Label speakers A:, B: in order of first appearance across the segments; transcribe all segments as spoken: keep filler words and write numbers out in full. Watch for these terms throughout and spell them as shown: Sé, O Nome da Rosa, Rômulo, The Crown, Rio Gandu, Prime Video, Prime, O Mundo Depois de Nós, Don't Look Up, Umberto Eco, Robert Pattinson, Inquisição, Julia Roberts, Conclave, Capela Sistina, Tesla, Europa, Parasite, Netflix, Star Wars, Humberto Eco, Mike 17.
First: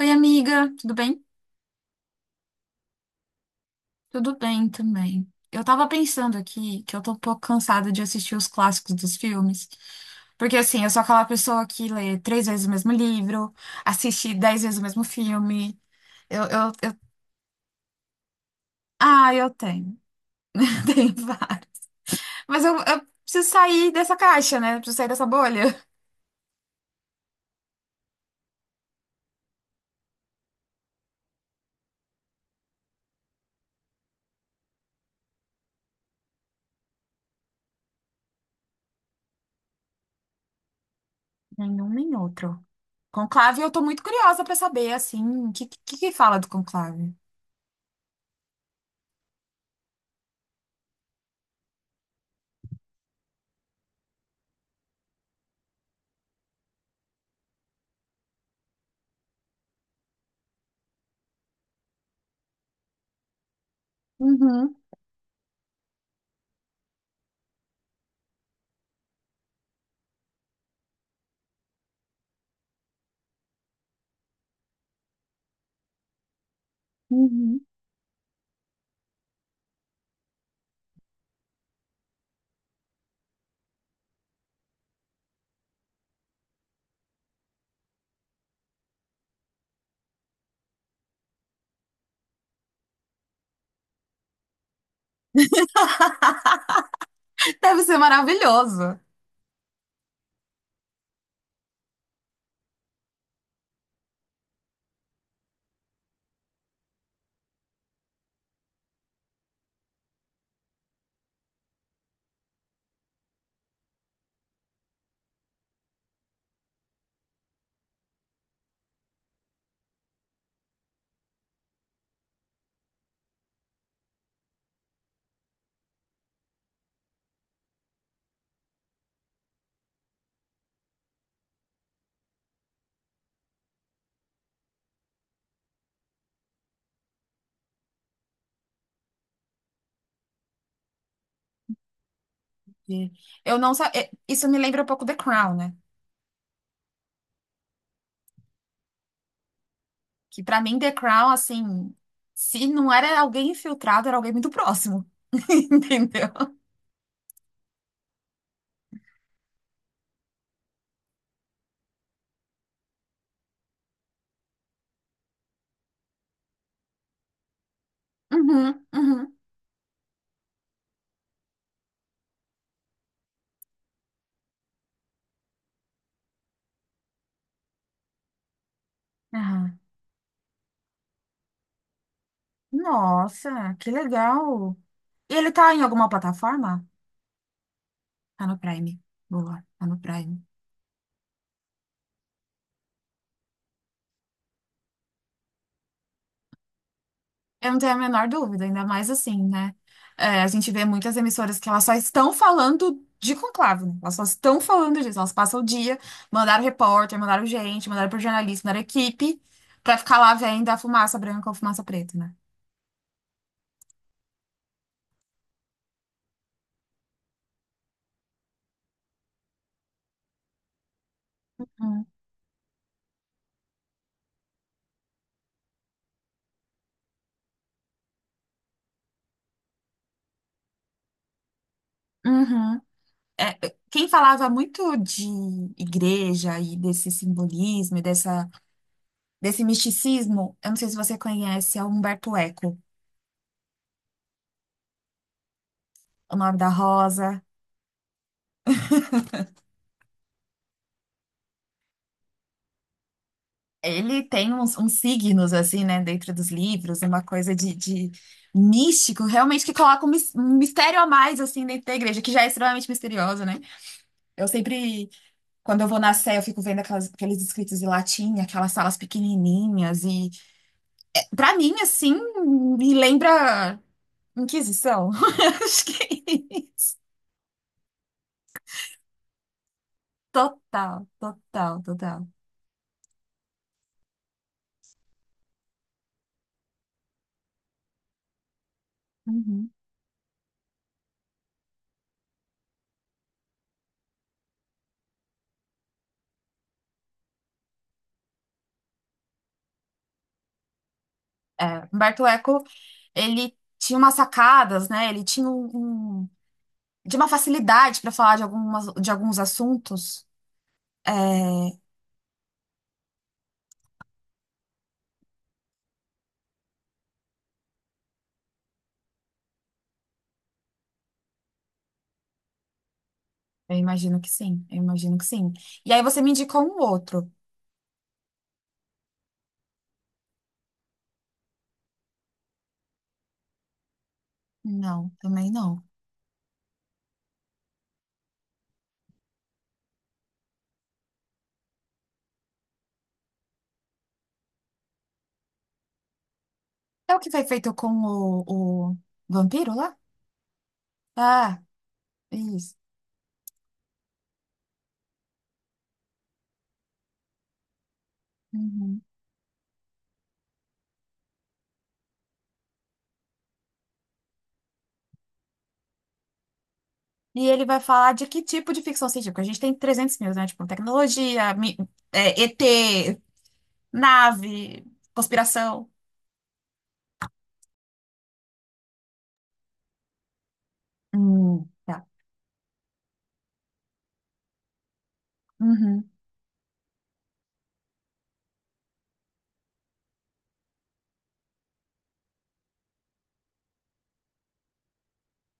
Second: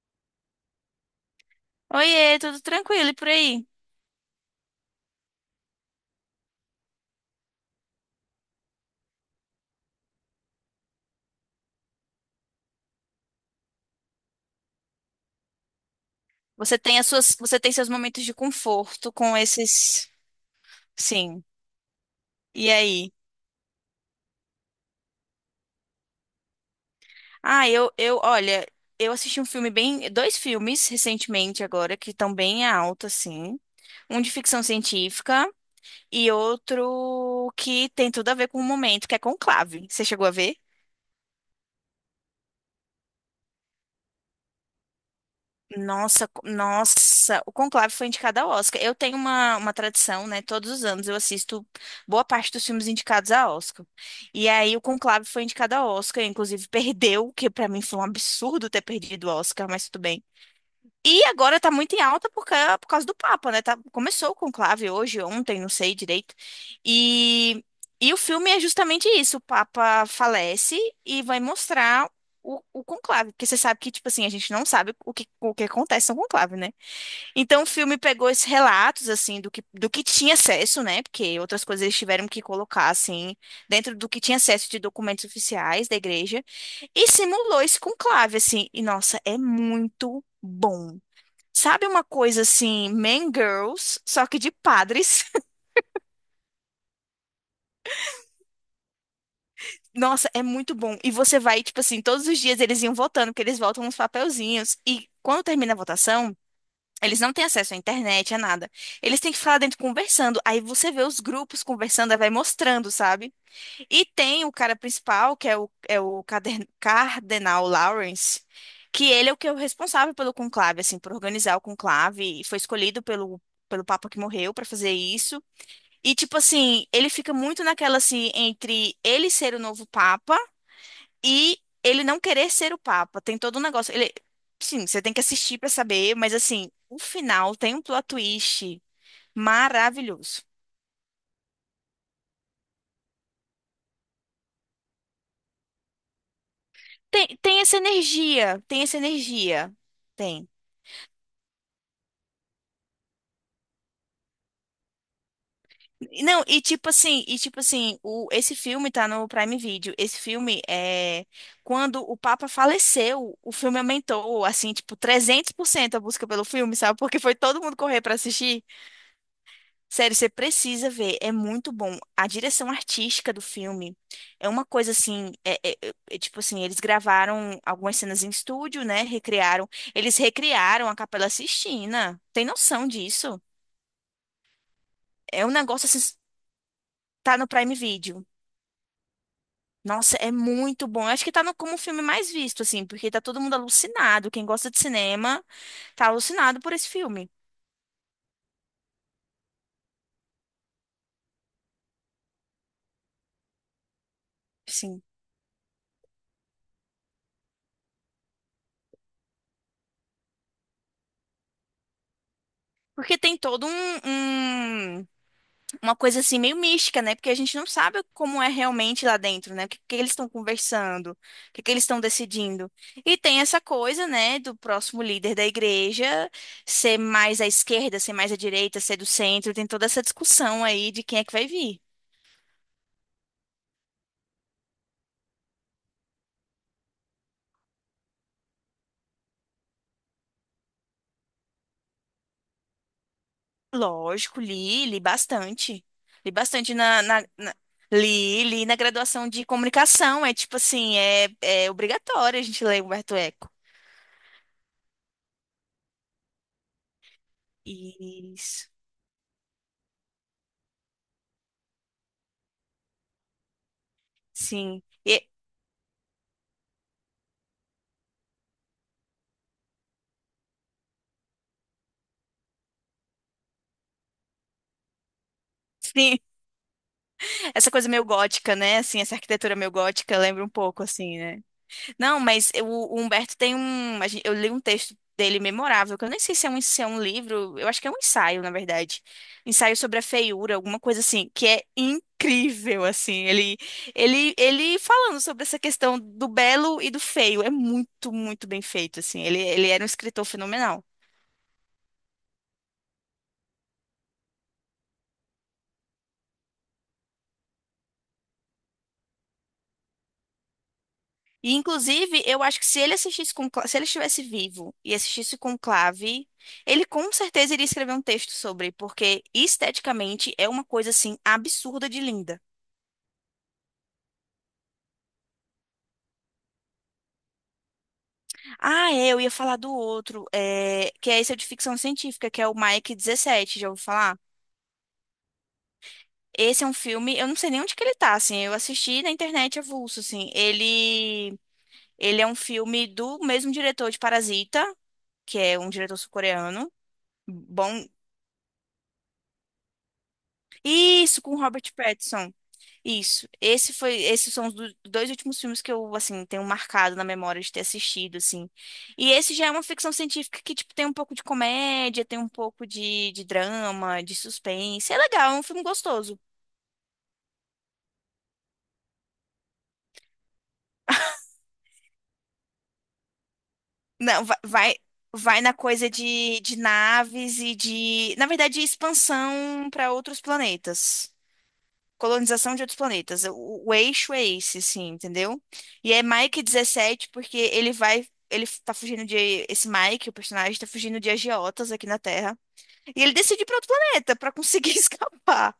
A: Oi, amiga, tudo bem?
B: Oiê, tudo tranquilo e por aí?
A: Tudo bem também. Eu tava pensando aqui que eu tô um pouco cansada de assistir os clássicos dos filmes. Porque, assim, eu sou aquela pessoa que lê três vezes o mesmo livro, assiste dez vezes o mesmo filme. Eu, eu,
B: Você
A: eu...
B: tem as suas, você tem seus momentos de conforto
A: Ah,
B: com
A: eu tenho.
B: esses,
A: Tenho
B: sim.
A: vários. Mas
B: E
A: eu, eu
B: aí?
A: preciso sair dessa caixa, né? Eu preciso sair dessa bolha.
B: Ah, eu, eu, olha, eu assisti um filme bem, dois filmes recentemente agora que estão bem alto assim. Um de ficção científica e outro que tem tudo a ver com o momento, que é Conclave. Você chegou a ver?
A: Nenhum nem outro. Conclave, eu tô muito curiosa pra saber, assim, o que, que, que
B: Nossa,
A: fala
B: co-
A: do Conclave?
B: nossa, o Conclave foi indicado ao Oscar. Eu tenho uma, uma tradição, né? Todos os anos eu assisto boa parte dos filmes indicados ao Oscar. E aí o Conclave foi indicado ao Oscar, inclusive perdeu, que pra mim foi um absurdo ter perdido o Oscar, mas tudo bem. E agora tá muito em alta por, ca- por causa do Papa, né? Tá- começou o
A: Uhum,
B: conclave hoje, ontem, não sei direito. E, e o filme é justamente isso: o Papa falece e vai mostrar o, o conclave. Porque você sabe que, tipo assim, a gente não sabe o que, o que acontece no conclave, né?
A: uhum.
B: Então o filme pegou esses relatos, assim, do que, do que tinha acesso, né? Porque outras coisas eles tiveram que colocar, assim, dentro do que tinha acesso de documentos oficiais da igreja. E simulou esse conclave, assim. E, nossa, é muito bom. Sabe uma coisa assim, Man Girls, só que de padres?
A: Deve ser maravilhoso.
B: Nossa, é muito bom. E você vai, tipo assim, todos os dias eles iam votando, porque eles votam uns papelzinhos. E quando termina a votação, eles não têm acesso à internet, a nada. Eles têm que ficar lá dentro conversando. Aí você vê os grupos conversando, aí vai mostrando, sabe? E tem o cara principal, que é o, é o Cader- Cardenal Lawrence. Que ele é o que é o responsável pelo conclave, assim, por organizar o conclave, e foi escolhido pelo, pelo Papa que morreu para fazer isso. E, tipo assim, ele fica muito naquela, assim, entre ele ser o novo Papa e ele não querer ser o Papa. Tem todo um negócio. Ele, sim, você tem que assistir pra saber, mas, assim, o final tem um plot twist maravilhoso.
A: E Eu não sa- é, Isso me lembra um pouco The Crown, né?
B: Tem, tem essa energia, tem essa energia.
A: Que
B: Tem.
A: pra mim The Crown, assim, se não era alguém infiltrado, era alguém muito próximo. Entendeu?
B: Não, e tipo assim, e tipo assim, o, esse filme tá no Prime Video. Esse filme é quando o Papa faleceu, o filme aumentou assim, tipo trezentos por cento a busca pelo filme, sabe? Porque foi todo mundo correr pra assistir.
A: Uhum, uhum.
B: Sério, você precisa ver, é muito bom. A direção artística do filme é uma coisa assim, é, é- é- é tipo assim, eles gravaram algumas cenas em estúdio, né? Recriaram,
A: Aham.
B: eles recriaram a Capela Sistina. Tem noção disso?
A: Nossa, que legal. E
B: É
A: ele
B: um
A: tá em
B: negócio assim,
A: alguma plataforma?
B: tá no Prime Video.
A: Tá no Prime. Boa, tá no
B: Nossa, é
A: Prime.
B: muito bom. Eu acho que tá no, como o filme mais visto, assim, porque tá todo mundo alucinado. Quem gosta de cinema tá alucinado por esse filme,
A: Eu não tenho a menor dúvida, ainda mais assim, né? É, a gente vê muitas emissoras que elas só estão falando de conclave, né? Elas só estão falando
B: sim.
A: disso. Elas passam o dia, mandaram repórter, mandaram gente, mandaram pro jornalista, mandaram equipe, pra ficar lá vendo a fumaça branca ou fumaça preta, né?
B: Porque tem todo um, um- uma coisa assim meio mística, né? Porque a gente não sabe como é realmente lá dentro, né? O que, que eles estão conversando, o que, que eles estão
A: Hum.
B: decidindo. E tem essa coisa, né, do próximo líder da igreja ser mais à esquerda, ser mais à direita, ser do centro. Tem toda essa discussão aí de quem é que vai vir.
A: Uhum. É, quem falava muito de igreja e desse simbolismo e dessa, desse misticismo, eu não sei se você conhece, é o Humberto Eco,
B: Lógico, li, li bastante. Li
A: O Nome da
B: bastante na, na,
A: Rosa.
B: na- li, li na graduação de comunicação. É tipo assim, é, é obrigatório a gente ler Humberto Eco.
A: Ele tem uns, uns signos, assim, né, dentro dos livros, uma coisa de, de
B: Isso.
A: místico, realmente que coloca um mis- um mistério a mais, assim, dentro da igreja, que já é extremamente misteriosa, né? Eu
B: Sim.
A: sempre,
B: E-
A: quando eu vou na Sé, eu fico vendo aquelas- aqueles escritos em latim, aquelas salas pequenininhas, e pra mim, assim, me lembra Inquisição. Acho
B: sim,
A: que
B: essa coisa meio gótica, né? Assim, essa arquitetura meio gótica lembra um pouco,
A: total,
B: assim, né?
A: total,
B: Não,
A: total.
B: mas eu- o Humberto tem um. a gen- Eu li um texto dele memorável, que eu nem sei se é um, se é um livro, eu acho que é um ensaio, na verdade.
A: Uhum.
B: Ensaio sobre a feiura, alguma coisa assim, que é incrível, assim. Ele, ele, ele falando sobre essa questão do belo e do feio. É muito, muito bem feito, assim. Ele, ele era um escritor fenomenal.
A: É, Humberto Eco, ele tinha umas sacadas, né? Ele tinha um. um de uma facilidade para falar de algumas, de alguns assuntos? É,
B: E, inclusive, eu acho que se ele assistisse com, se ele estivesse vivo e assistisse Conclave, ele com certeza iria escrever um texto sobre, porque esteticamente é uma coisa assim absurda de linda.
A: eu imagino que sim, eu imagino que sim. E aí você me indicou um outro.
B: Ah, é, eu ia falar do outro, é, que é esse é de ficção científica, que é o Mike dezessete, já ouviu falar?
A: Não, também não.
B: Esse é um filme, eu não sei nem onde que ele tá, assim, eu assisti na internet avulso, assim. Ele, ele é um filme do mesmo diretor de Parasita, que é um diretor sul-coreano.
A: É o que foi feito
B: Bom,
A: com o, o vampiro lá?
B: isso, com
A: Ah,
B: Robert Pattinson.
A: isso.
B: Isso. Esse foi, esses são os do- dois últimos filmes que eu, assim, tenho marcado na memória de ter assistido, assim.
A: Uhum.
B: E esse já é uma ficção científica que, tipo, tem um pouco de comédia, tem um pouco de, de drama, de suspense. É legal, é um filme gostoso.
A: E ele vai falar de que tipo de ficção científica? A gente tem trezentos mil, né? Tipo, tecnologia, mi- é, E T,
B: Não, va- vai,
A: nave,
B: vai, na
A: conspiração.
B: coisa de, de naves e de, na verdade, expansão para outros planetas.
A: Hum, tá.
B: Colonização de outros planetas. O, o eixo é esse, assim, entendeu? E é
A: Uhum,
B: Mike dezessete porque ele vai. Ele tá fugindo de. Esse Mike, o personagem, tá fugindo de agiotas aqui na Terra. E ele decide ir pra outro planeta pra conseguir escapar.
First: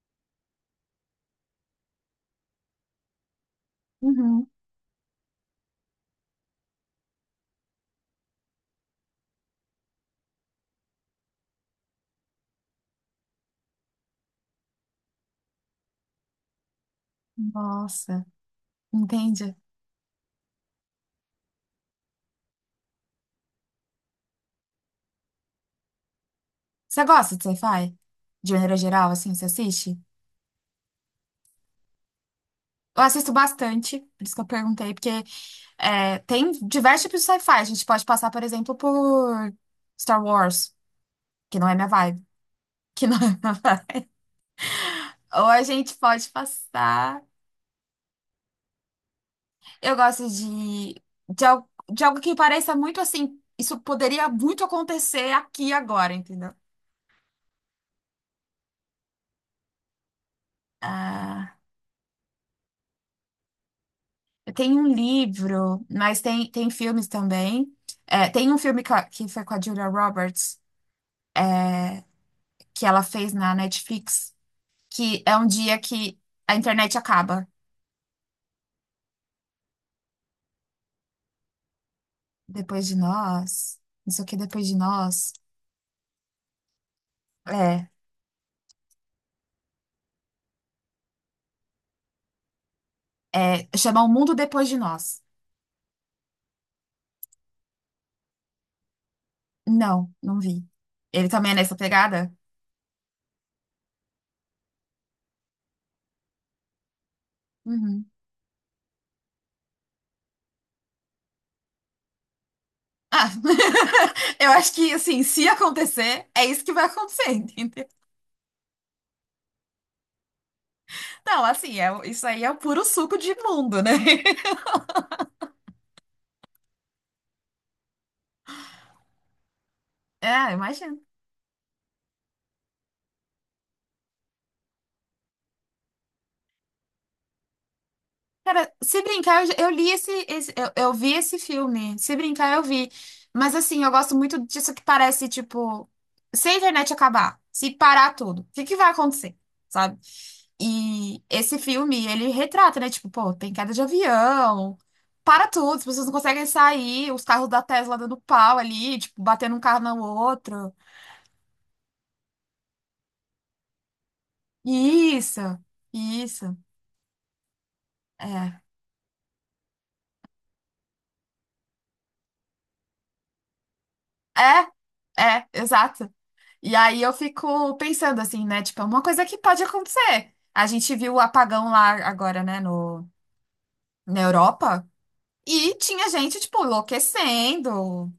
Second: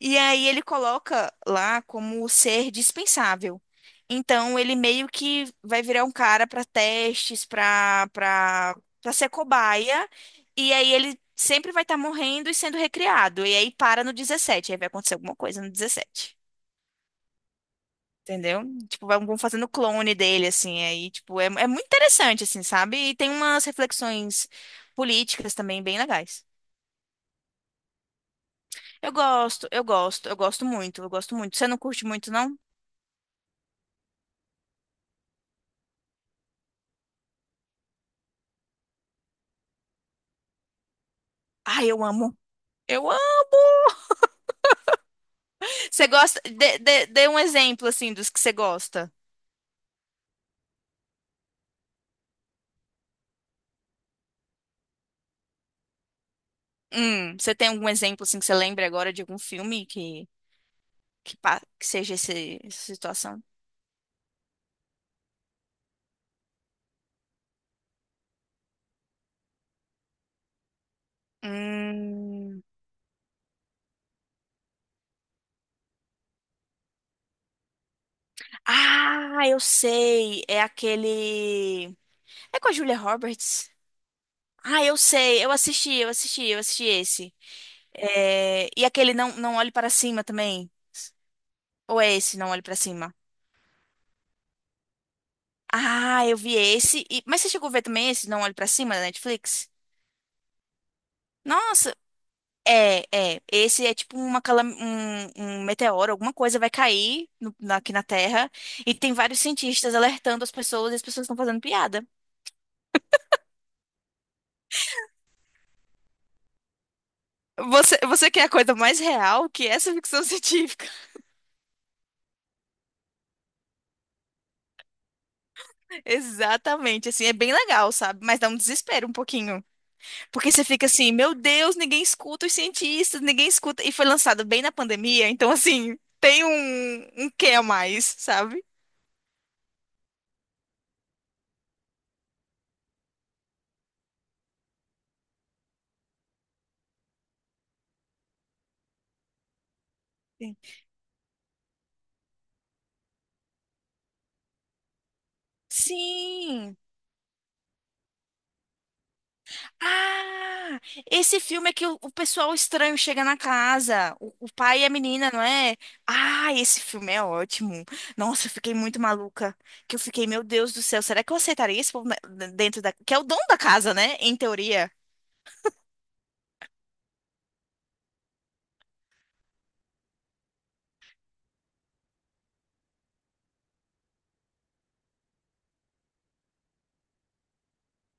B: E aí ele coloca lá como ser dispensável.
A: uhum.
B: Então ele meio que vai virar um cara pra testes, pra, pra, pra ser cobaia. E aí ele sempre vai estar morrendo e sendo recriado. E aí para no dezessete aí vai acontecer alguma coisa no dezessete.
A: Nossa,
B: Entendeu? Tipo, vão vão
A: entende?
B: fazendo clone dele, assim, aí, tipo, é, é muito interessante, assim, sabe? E tem umas reflexões políticas também bem legais.
A: Você gosta de sci-fi? De maneira geral,
B: Eu
A: assim, você
B: gosto, eu
A: assiste?
B: gosto, eu gosto muito, eu gosto muito. Você não curte muito, não?
A: Eu assisto bastante, por isso que eu perguntei, porque é, tem diversos tipos de sci-fi. A gente pode passar, por exemplo, por Star Wars, que não é minha
B: Ai, eu
A: vibe.
B: amo.
A: Que
B: Eu
A: não é minha
B: amo!
A: vibe. Ou a gente
B: Você
A: pode
B: gosta? Dê, dê,
A: passar.
B: dê um exemplo, assim, dos que você gosta.
A: Eu gosto de, de, al- de algo que pareça muito assim. Isso poderia muito acontecer aqui e agora, entendeu?
B: Hum, você tem algum exemplo, assim, que você lembra agora de algum filme que, que,
A: Ah,
B: pa- que seja esse- essa situação?
A: eu tenho um livro, mas tem, tem filmes também. É, tem um filme que, a- que foi com a Julia Roberts. É,
B: Hum.
A: que ela fez na Netflix, que é um dia que a internet acaba.
B: Ah, eu sei. É aquele. É com a
A: Depois de
B: Julia Roberts?
A: nós, não sei o que depois de
B: Ah, eu
A: nós.
B: sei, eu assisti, eu assisti, eu assisti esse.
A: É,
B: É, e aquele Não, Não Olhe Para Cima também? Ou é esse, Não Olhe Para Cima?
A: é, chama O Mundo Depois de Nós.
B: Ah, eu vi esse. e- Mas você chegou a ver também esse, Não Olhe Para Cima, da Netflix?
A: Não, não vi. Ele também é nessa
B: Nossa,
A: pegada?
B: é, é. Esse é tipo uma calam... um, um meteoro, alguma coisa vai cair no- na- aqui na
A: Uhum.
B: Terra. E tem vários cientistas alertando as pessoas e as pessoas estão fazendo piada.
A: Ah, eu acho que, assim, se acontecer, é isso que vai acontecer, entendeu?
B: Você, você quer a coisa mais real que essa ficção científica?
A: Não, assim, é, isso aí é o puro suco de mundo, né?
B: Exatamente, assim, é bem legal, sabe? Mas dá um desespero um pouquinho. Porque
A: É,
B: você fica
A: imagina.
B: assim, meu Deus, ninguém escuta os cientistas, ninguém escuta. E foi lançado bem na pandemia, então, assim, tem um, um quê a mais, sabe?
A: Cara, se brincar, eu, já- eu li esse, esse- eu, eu vi esse filme. Se brincar, eu vi. Mas assim, eu gosto muito disso que parece, tipo, se a internet acabar, se parar tudo, o que que vai acontecer? Sabe?
B: Sim.
A: E esse filme, ele retrata, né? Tipo, pô, tem queda de avião, para tudo, as pessoas não conseguem
B: Sim.
A: sair, os carros da Tesla dando pau ali, tipo, batendo um carro no outro.
B: Ah, esse filme é que o, o pessoal estranho chega na casa, o, o pai e a menina,
A: Isso,
B: não é? Ah,
A: isso.
B: esse filme é ótimo. Nossa, eu
A: É.
B: fiquei muito maluca. Que eu fiquei, meu Deus do céu, será que eu aceitaria esse povo na- dentro da. Que é o dono da casa, né? Em teoria.
A: É, é, exato. E aí eu fico pensando assim, né? Tipo, é uma coisa que pode acontecer. A gente viu o apagão lá agora, né, no, na Europa, e tinha gente, tipo, enlouquecendo.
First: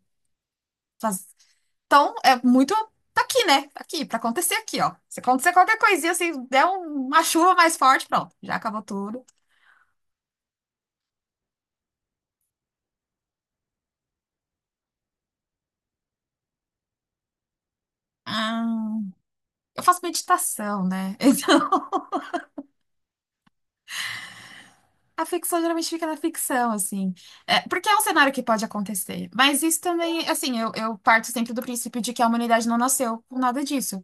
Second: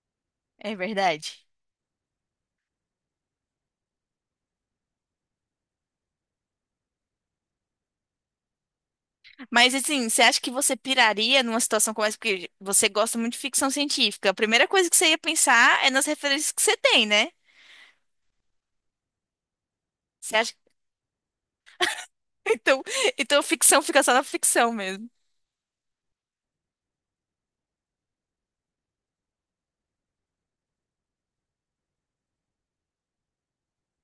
B: É
A: Faz-
B: verdade.
A: Então, é muito. Tá aqui, né? Tá aqui, pra acontecer aqui, ó. Se acontecer qualquer coisinha, assim, der um- uma chuva mais forte, pronto, já acabou tudo.
B: Mas assim, você acha que você piraria numa situação como essa? Porque você gosta muito de ficção científica. A primeira coisa que você ia pensar é nas referências que você tem, né?
A: Ah, eu faço
B: Você acha?
A: meditação, né? Então.
B: Então, então ficção fica só na ficção mesmo.
A: A ficção geralmente fica na ficção, assim. É, porque é um cenário que pode acontecer. Mas isso também, assim, eu, eu parto sempre do princípio de que a humanidade não nasceu com nada disso,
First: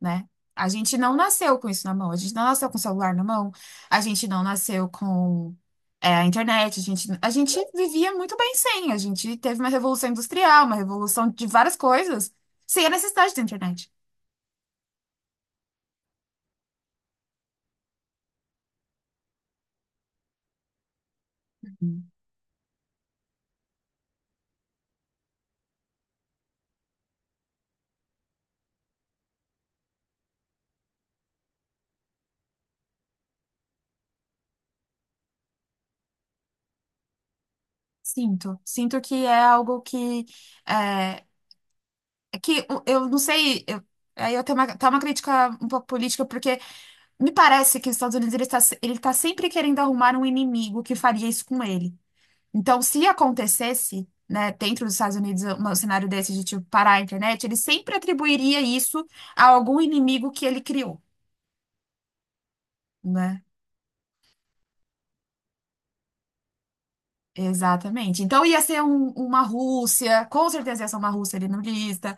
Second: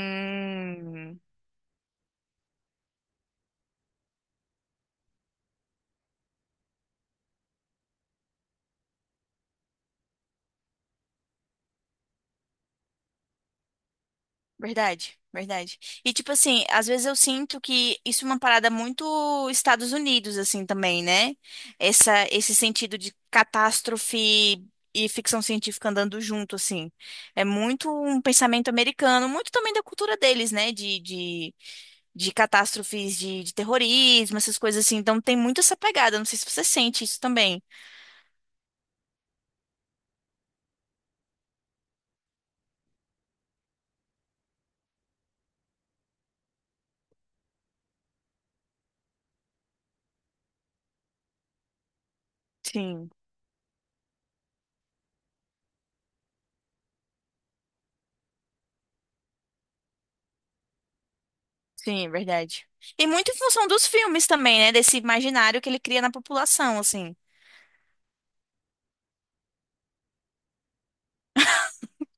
A: né? A gente não nasceu com isso na mão, a gente não nasceu com o celular na mão, a gente não nasceu com, é, a internet, a gente, a gente vivia muito bem sem, a gente teve uma revolução industrial, uma revolução de várias coisas, sem a necessidade da internet.
B: Verdade, verdade. E tipo assim, às vezes eu sinto que isso é uma parada muito Estados Unidos assim também, né? Essa esse sentido de catástrofe e ficção científica andando junto assim. É muito um pensamento americano, muito também da cultura deles, né? De, de, de catástrofes de, de terrorismo, essas coisas assim. Então tem muito essa pegada, não sei se você sente isso também.
A: Sinto, sinto que é algo que é, é que o- eu não sei, eu- aí eu tenho uma, tá uma crítica um pouco política, porque me parece que os Estados Unidos ele tá, se- ele tá sempre querendo arrumar um inimigo que faria isso com ele. Então, se
B: Sim,
A: acontecesse, né, dentro dos Estados Unidos, um cenário desse de tipo parar a internet, ele sempre atribuiria isso a algum inimigo que ele criou,
B: sim, verdade. E muito em
A: né?
B: função dos filmes também, né? Desse imaginário que ele cria na população, assim.
A: Exatamente. Então ia ser um- uma Rússia, com certeza ia ser uma Rússia ali no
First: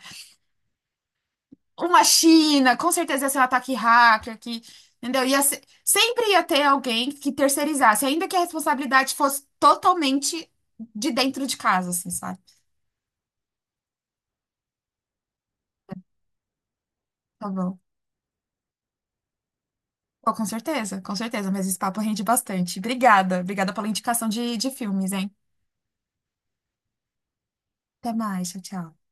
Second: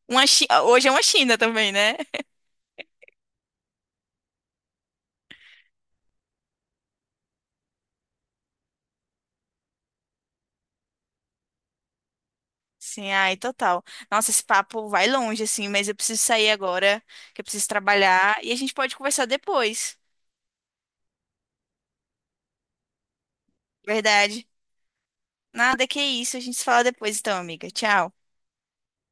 B: Uma Chi- hoje é uma China também, né?
A: uma China, com certeza ia ser um ataque hacker que, entendeu? Ia se- sempre ia ter alguém que terceirizasse, ainda que a responsabilidade fosse totalmente de dentro de casa, assim, sabe?
B: Sim, ai, total. Nossa, esse papo vai longe, assim, mas eu preciso sair agora, que eu
A: Tá
B: preciso
A: bom.
B: trabalhar, e a gente pode conversar depois.
A: Pô, com certeza, com certeza, mas esse papo rende bastante. Obrigada, obrigada pela indicação
B: Verdade.
A: de, de filmes, hein?
B: Nada que isso, a gente se fala depois, então, amiga.
A: Até
B: Tchau.
A: mais, tchau, tchau.